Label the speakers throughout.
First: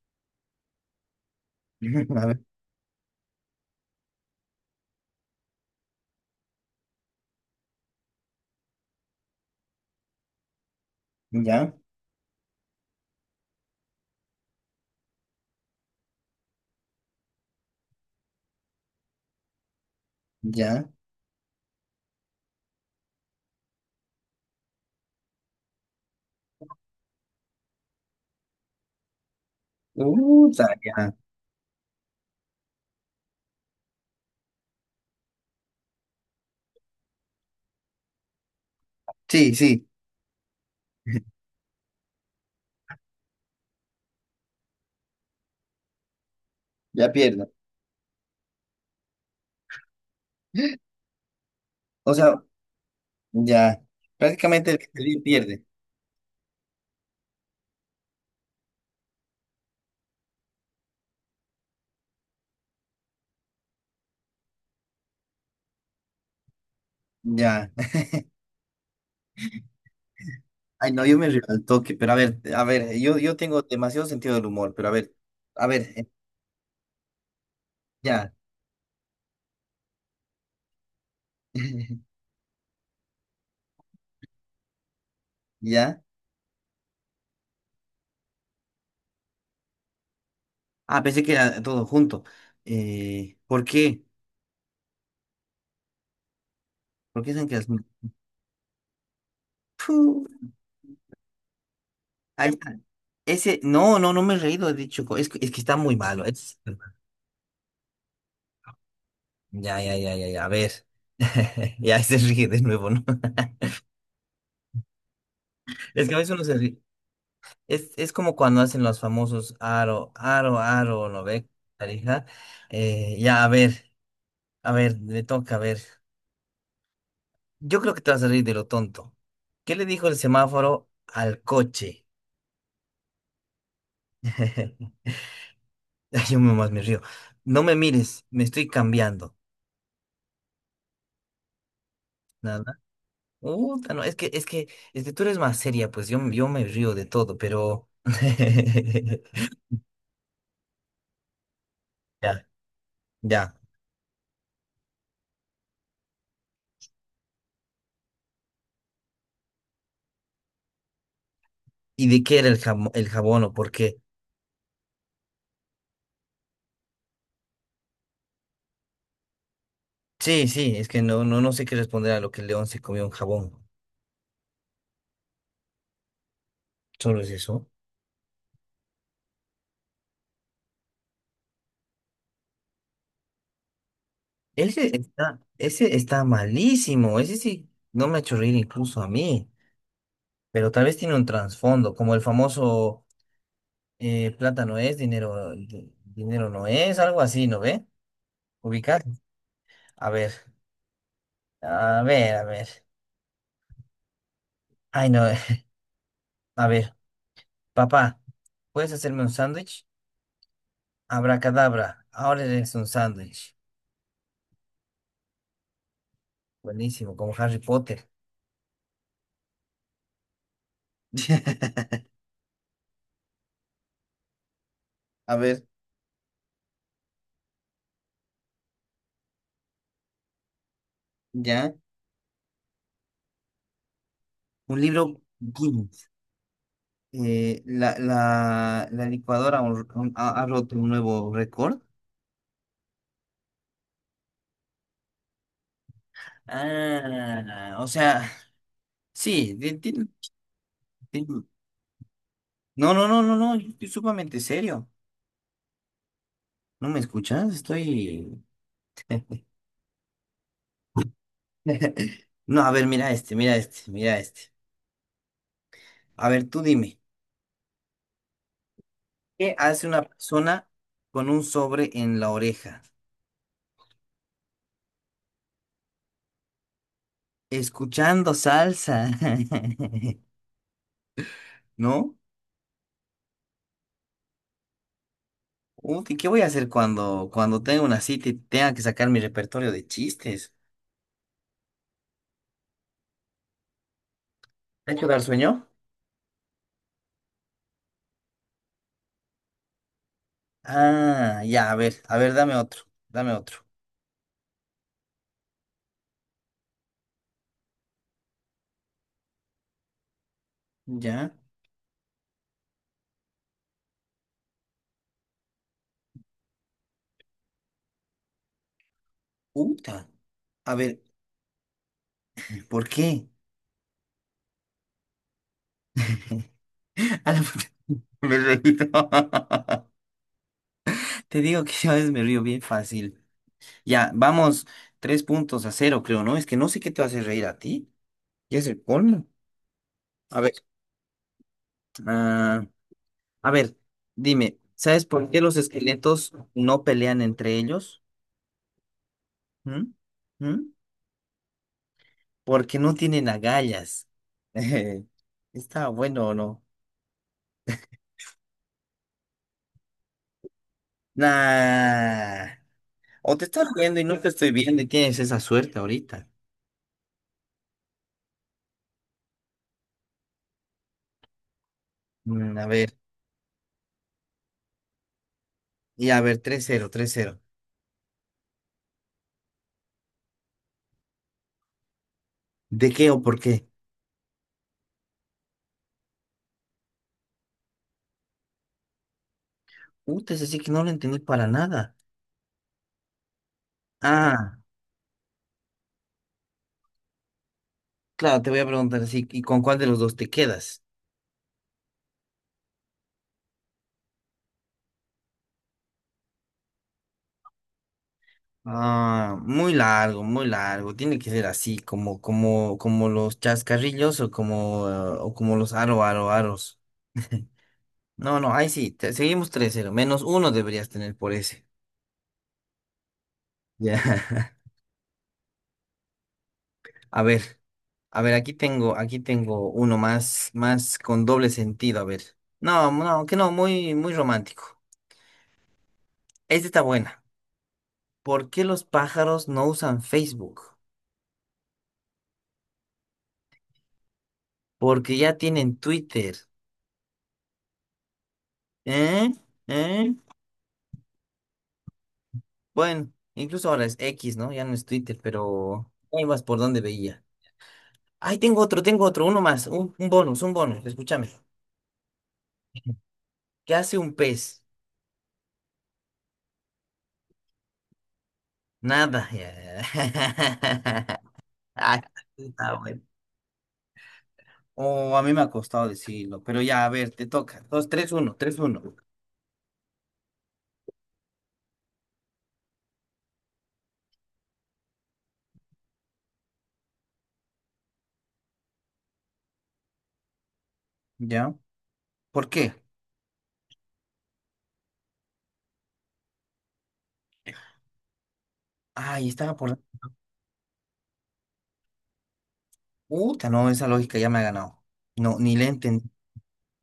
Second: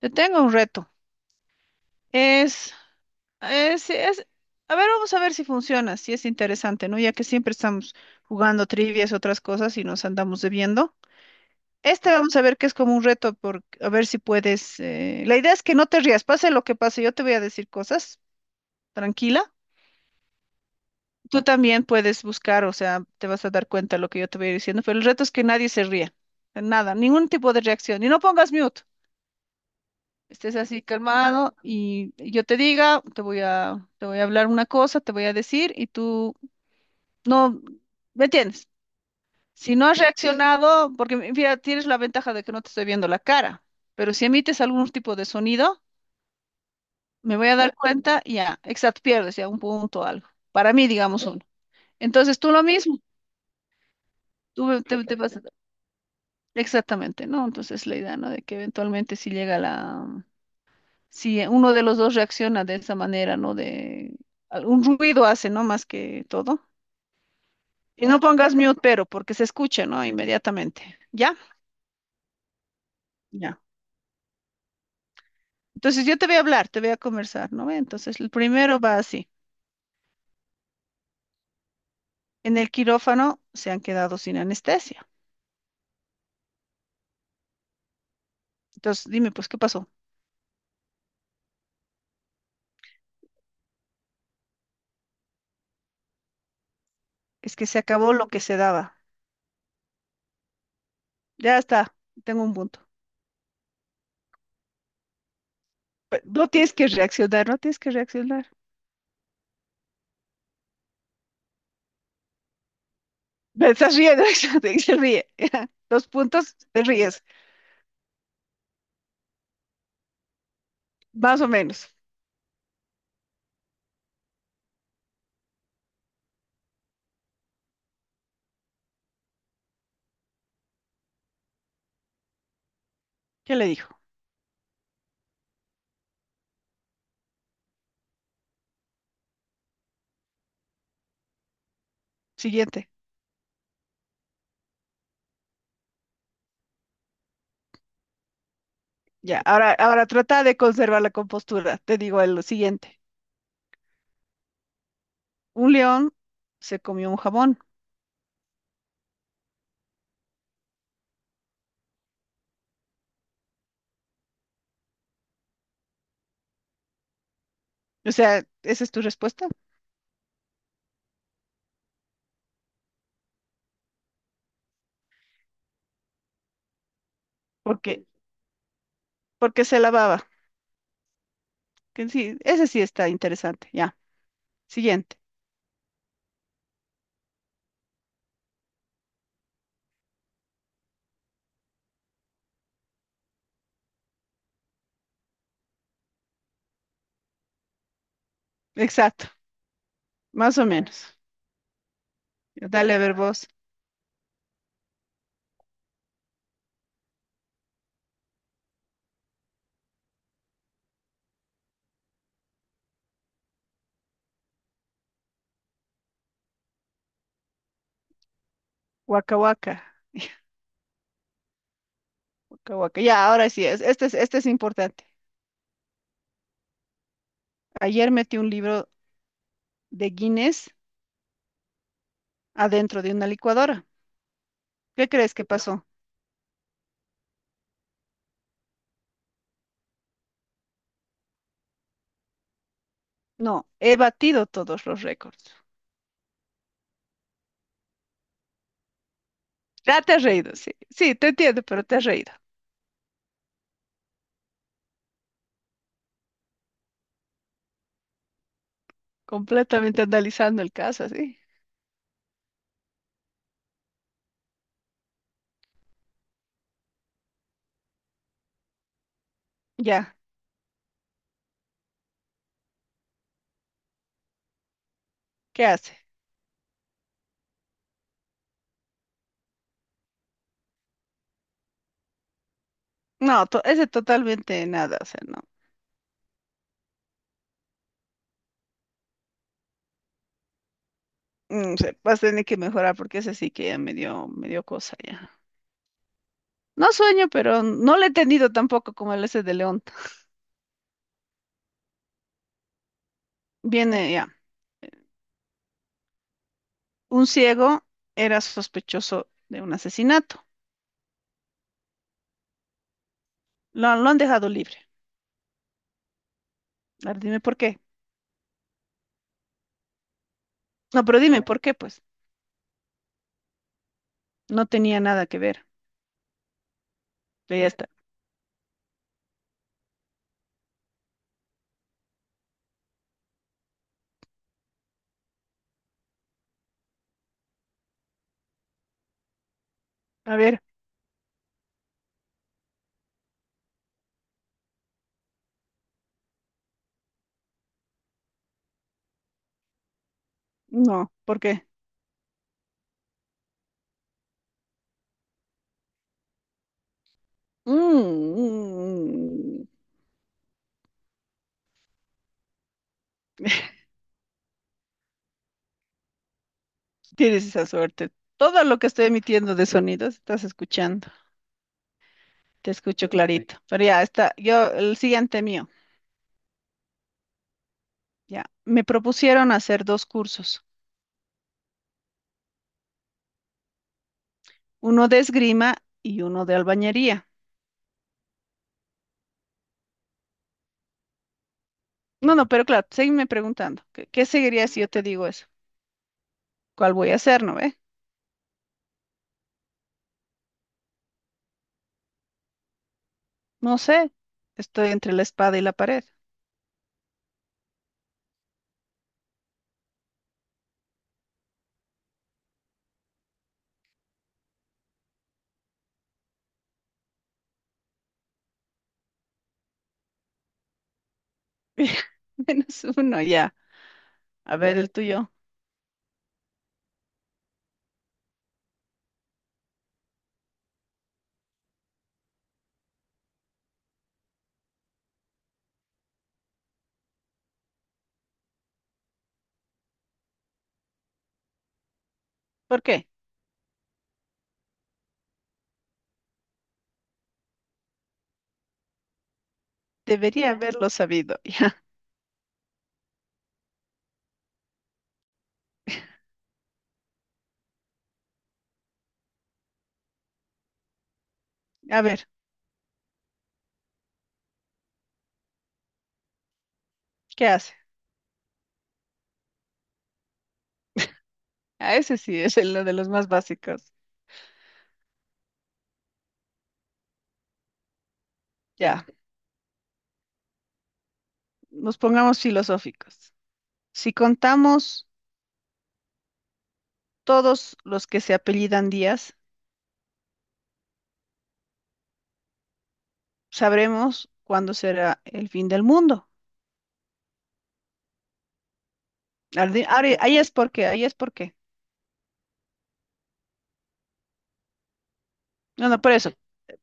Speaker 1: Te tengo un reto.
Speaker 2: A ver,
Speaker 1: Es, es, es- a ver, vamos a ver si funciona, si es interesante, ¿no? Ya que siempre estamos jugando trivias, otras cosas y nos andamos debiendo.
Speaker 2: ya,
Speaker 1: Este vamos a ver que es como un reto, por, a ver si puedes. La idea es que no te rías, pase lo que pase, yo te voy a decir cosas, tranquila.
Speaker 2: ya.
Speaker 1: Tú también puedes buscar, o sea, te vas a dar cuenta de lo que yo te voy diciendo, pero el reto es que nadie se ría, nada, ningún tipo de reacción. Y no pongas mute.
Speaker 2: Uh,
Speaker 1: Estés así
Speaker 2: ya.
Speaker 1: calmado y yo te diga, te voy a hablar una cosa, te voy a decir y tú no, ¿me entiendes?
Speaker 2: Sí,
Speaker 1: Si
Speaker 2: sí,
Speaker 1: no has sí reaccionado, porque mira, tienes la ventaja de que no te estoy viendo la cara, pero si emites algún tipo de sonido,
Speaker 2: ya
Speaker 1: me voy
Speaker 2: pierdo.
Speaker 1: a dar cuenta, y ya, exacto, pierdes ya un punto o algo. Para mí, digamos uno.
Speaker 2: O
Speaker 1: Entonces
Speaker 2: sea,
Speaker 1: tú lo mismo,
Speaker 2: ya. Prácticamente el
Speaker 1: tú
Speaker 2: que
Speaker 1: te, te
Speaker 2: pierde,
Speaker 1: vas a-
Speaker 2: pierde.
Speaker 1: exactamente, ¿no? Entonces la idea, ¿no? De que eventualmente si llega la Si uno de los dos reacciona de esa manera, ¿no? De un ruido hace, ¿no? Más que todo.
Speaker 2: Ya.
Speaker 1: Y no pongas mute, pero, porque se escucha, ¿no?
Speaker 2: Ay,
Speaker 1: Inmediatamente.
Speaker 2: no, yo me
Speaker 1: ¿Ya?
Speaker 2: río al toque, pero a ver, yo
Speaker 1: Ya.
Speaker 2: tengo demasiado sentido del humor, pero a ver,
Speaker 1: Entonces yo te voy a hablar, te voy a conversar, ¿no? Ve, entonces el
Speaker 2: ya.
Speaker 1: primero va así. En el quirófano se han quedado sin anestesia.
Speaker 2: Ya.
Speaker 1: Entonces dime, pues, ¿qué pasó?
Speaker 2: Ah, pensé que era todo junto. ¿Por qué? ¿Por qué dicen que
Speaker 1: Es
Speaker 2: las...
Speaker 1: que se acabó lo que se daba.
Speaker 2: Puh,
Speaker 1: Ya está, tengo
Speaker 2: ahí
Speaker 1: un
Speaker 2: está.
Speaker 1: punto.
Speaker 2: Ese, no, no, no me he reído, he dicho, es, es que está muy malo.
Speaker 1: No
Speaker 2: Es...
Speaker 1: tienes que reaccionar, no tienes que reaccionar.
Speaker 2: Ya, ya, ya, ya, ya. A ver. Ya se ríe de nuevo, ¿no?
Speaker 1: Me estás riendo, se ríe. Dos
Speaker 2: Es que a veces uno se
Speaker 1: puntos,
Speaker 2: ríe.
Speaker 1: te ríes,
Speaker 2: Es como cuando hacen los famosos aro, aro, aro, ¿no
Speaker 1: más
Speaker 2: ve?
Speaker 1: o menos.
Speaker 2: Tarija. Ya, a ver, le toca, a ver. Yo creo que te vas a reír de lo tonto. ¿Qué le dijo el semáforo al coche?
Speaker 1: ¿Qué le dijo?
Speaker 2: Ay, yo más me río. No me mires, me estoy cambiando. Nada.
Speaker 1: Siguiente.
Speaker 2: Uta, no, es que tú eres más seria, pues yo me río de todo, pero.
Speaker 1: Ya, ahora, ahora trata de conservar la compostura. Te digo el
Speaker 2: Ya,
Speaker 1: siguiente.
Speaker 2: ya.
Speaker 1: Un león se comió un jabón.
Speaker 2: ¿Y de qué era el el jabón o por qué?
Speaker 1: O sea, esa es tu respuesta.
Speaker 2: Sí, sí, es que no, no, no sé qué responder a lo que el león se comió un jabón. Solo es eso.
Speaker 1: Porque, porque se lavaba. Que sí, ese sí está interesante. Ya. Siguiente.
Speaker 2: Ese está malísimo. Ese sí, no me ha hecho reír incluso a mí. Pero tal vez tiene un trasfondo, como el famoso plata no es, dinero, dinero no es, algo así, ¿no ve? Ubicar.
Speaker 1: Exacto.
Speaker 2: A ver,
Speaker 1: Más o menos.
Speaker 2: a ver, a ver.
Speaker 1: Dale a ver vos.
Speaker 2: Ay, no, a ver, papá, ¿puedes hacerme un sándwich? Abracadabra, ahora eres un sándwich. Buenísimo, como Harry Potter.
Speaker 1: Waka waka. Waka waka. Ya, ahora sí es. Este es importante.
Speaker 2: A ver,
Speaker 1: Ayer metí un libro de Guinness
Speaker 2: ya.
Speaker 1: adentro de una licuadora.
Speaker 2: Un
Speaker 1: ¿Qué
Speaker 2: libro
Speaker 1: crees que pasó?
Speaker 2: Guinness. La licuadora ha roto un nuevo récord.
Speaker 1: No, he batido todos los récords.
Speaker 2: Ah, o sea, sí.
Speaker 1: Ya te has reído, sí. Sí, te
Speaker 2: De-
Speaker 1: entiendo, pero te has reído.
Speaker 2: No, no, no, no, no. Yo estoy sumamente serio. ¿No me escuchas? Estoy.
Speaker 1: Completamente analizando el caso, sí.
Speaker 2: No, a ver, mira este, mira este, mira este. A ver, tú dime. ¿Qué hace una
Speaker 1: Ya,
Speaker 2: persona con un sobre en la oreja?
Speaker 1: ¿qué hace?
Speaker 2: Escuchando salsa. ¿No?
Speaker 1: No, ese totalmente nada, o sea, no.
Speaker 2: Qué voy a hacer cuando, cuando tenga una cita y tenga que sacar mi repertorio de chistes?
Speaker 1: Mm, vas a tener que mejorar porque ese sí que ya me dio
Speaker 2: ¿Te ha
Speaker 1: cosa
Speaker 2: quedado
Speaker 1: ya.
Speaker 2: sueño?
Speaker 1: No sueño, pero no le he tenido tampoco como el ese de León.
Speaker 2: Ah, ya, a ver, dame otro, dame otro.
Speaker 1: Viene ya. Un ciego era sospechoso de un asesinato.
Speaker 2: Ya.
Speaker 1: Lo han dejado libre. A ver, dime por qué.
Speaker 2: Uta. A ver,
Speaker 1: No, pero dime por qué, pues.
Speaker 2: ¿por qué?
Speaker 1: No tenía nada que ver.
Speaker 2: A la
Speaker 1: Pero ya
Speaker 2: puta,
Speaker 1: está.
Speaker 2: me he reído. Te digo que yo a veces me río bien fácil. Ya, vamos, tres puntos a cero, creo, ¿no? Es que no sé qué te hace reír a ti. Ya es el colmo.
Speaker 1: A
Speaker 2: A ver,
Speaker 1: ver,
Speaker 2: ah, a ver, dime, ¿sabes por qué los esqueletos no pelean entre ellos? ¿Mm? ¿Mm?
Speaker 1: no, ¿por qué?
Speaker 2: Porque no tienen agallas. ¿Está bueno o no?
Speaker 1: Mm,
Speaker 2: Nah. O te estás viendo y no te estoy viendo y tienes esa suerte ahorita.
Speaker 1: tienes esa suerte. Todo lo que estoy emitiendo de sonidos estás escuchando.
Speaker 2: Mm, a
Speaker 1: Te
Speaker 2: ver.
Speaker 1: escucho sí clarito. Pero ya está. Yo, el siguiente mío.
Speaker 2: Y a ver, tres cero, tres cero.
Speaker 1: Ya. Me propusieron hacer dos cursos,
Speaker 2: ¿De qué o por qué?
Speaker 1: uno de esgrima y uno de albañería.
Speaker 2: Puta, es así que no lo entendí para nada.
Speaker 1: No, no, pero claro, seguime preguntando. ¿Qué
Speaker 2: Ah,
Speaker 1: seguiría si yo te digo eso? ¿Cuál voy a hacer, no ve?
Speaker 2: claro, te voy a preguntar así. ¿Y con cuál de los dos te quedas?
Speaker 1: No sé. Estoy entre la espada y la pared.
Speaker 2: Ah, muy largo, muy largo. Tiene que ser así, como, como, como los chascarrillos o como los aro, aro, aros. No, no, ahí sí, seguimos tres cero, menos uno deberías tener por ese.
Speaker 1: Menos uno, ya. A
Speaker 2: Ya.
Speaker 1: ver el tuyo.
Speaker 2: A ver, a ver, aquí tengo uno más, más con doble sentido. A ver. No, no, que no, muy, muy romántico. Esta está buena. ¿Por qué los pájaros no usan Facebook?
Speaker 1: ¿Por qué?
Speaker 2: Porque ya tienen Twitter. ¿Eh? ¿Eh?
Speaker 1: Debería haberlo sabido.
Speaker 2: Bueno, incluso ahora es X, ¿no? Ya no es Twitter, pero ahí vas por donde veía. Ay, tengo otro, uno más, un bonus, escúchame.
Speaker 1: Ya. A ver,
Speaker 2: ¿Qué hace un pez?
Speaker 1: ¿qué haces?
Speaker 2: Nada. Ya.
Speaker 1: A
Speaker 2: Ay,
Speaker 1: ese sí es el
Speaker 2: está
Speaker 1: de
Speaker 2: bueno.
Speaker 1: los más básicos.
Speaker 2: O a mí me ha costado decirlo, pero ya, a ver, te toca. Dos, tres, uno, tres, uno.
Speaker 1: Ya, nos pongamos filosóficos. Si contamos todos los que se apellidan Díaz,
Speaker 2: ¿Ya? ¿Por qué?
Speaker 1: sabremos cuándo será el fin del mundo.
Speaker 2: Ay, estaba por...
Speaker 1: Ahí es porque, ahí es porque.
Speaker 2: Puta, no, esa lógica ya me ha ganado. No, ni le
Speaker 1: No, no,
Speaker 2: entendí.
Speaker 1: por eso.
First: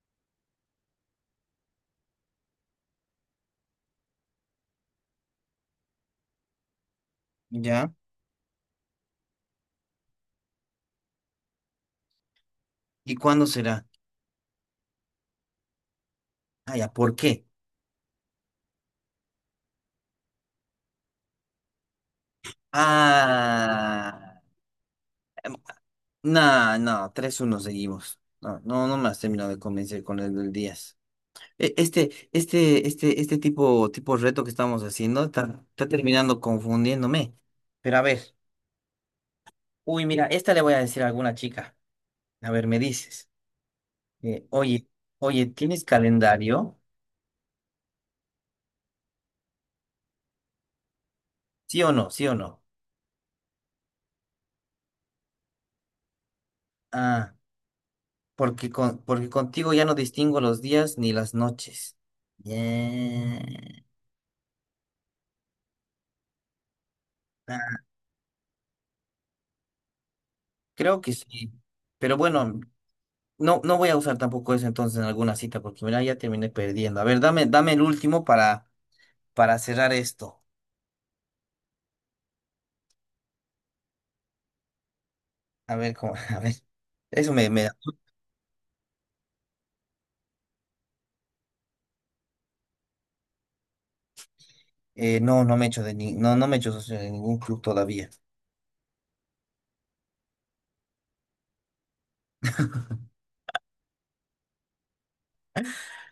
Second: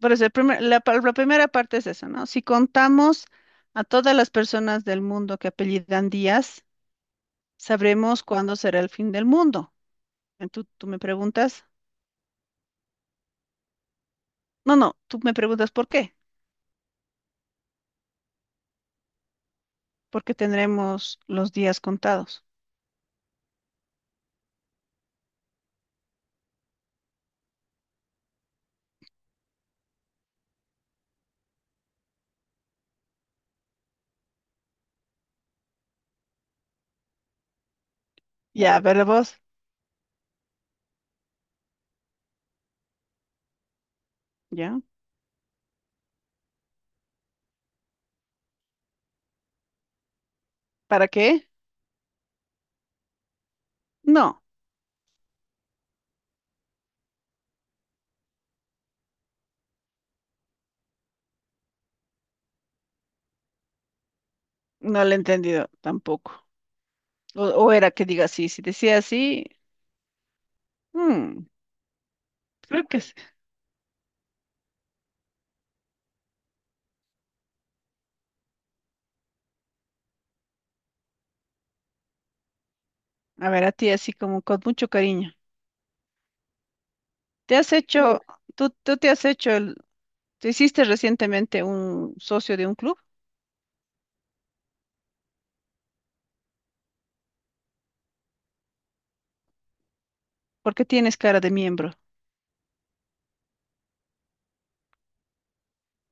Speaker 1: Por eso, el primer- la, pa- la primera parte es eso, ¿no? Si contamos a todas las personas del mundo que apellidan Díaz,
Speaker 2: ¿Ya?
Speaker 1: sabremos cuándo será el fin del mundo. Tú me preguntas?
Speaker 2: ¿Y cuándo será?
Speaker 1: No, no, tú me preguntas por qué.
Speaker 2: Ah, ya, ¿por qué?
Speaker 1: Porque tendremos los días contados.
Speaker 2: Ah, no, no, tres, uno seguimos. No, no, no me has terminado de convencer con el del 10. Este, este, este, este tipo, tipo reto que estamos haciendo está, está terminando confundiéndome. Pero a ver,
Speaker 1: Ya, pero vos,
Speaker 2: uy, mira, esta le voy a decir a alguna chica. A ver, me dices,
Speaker 1: ¿ya?
Speaker 2: oye, oye, ¿tienes calendario?
Speaker 1: ¿Para qué?
Speaker 2: ¿Sí o no? ¿Sí o no?
Speaker 1: No,
Speaker 2: Ah, porque porque contigo ya no distingo los días ni las noches. Yeah.
Speaker 1: no lo he entendido tampoco. O
Speaker 2: Ah,
Speaker 1: era que diga así, si decía así,
Speaker 2: creo que
Speaker 1: mm,
Speaker 2: sí. Pero bueno,
Speaker 1: creo que sí.
Speaker 2: no, no voy a usar tampoco eso entonces en alguna cita, porque mira, ya terminé perdiendo. A ver, dame, dame el último para cerrar esto.
Speaker 1: A ver, a ti así como con mucho cariño.
Speaker 2: A ver, cómo, a ver. Eso me,
Speaker 1: ¿Te
Speaker 2: me
Speaker 1: has
Speaker 2: da.
Speaker 1: hecho, tú, ¿tú te has hecho el, te hiciste recientemente un socio de un club?
Speaker 2: No, no me he hecho de no, no me he hecho socio de ningún club todavía.
Speaker 1: ¿Por qué tienes cara de miembro?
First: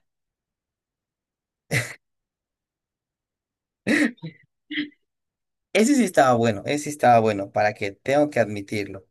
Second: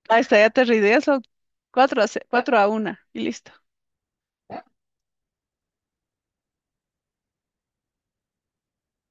Speaker 1: Ahí está, ya te rideas, son cuatro a una y listo.
Speaker 2: Ese sí estaba bueno, ese sí estaba bueno, para que tengo que admitirlo.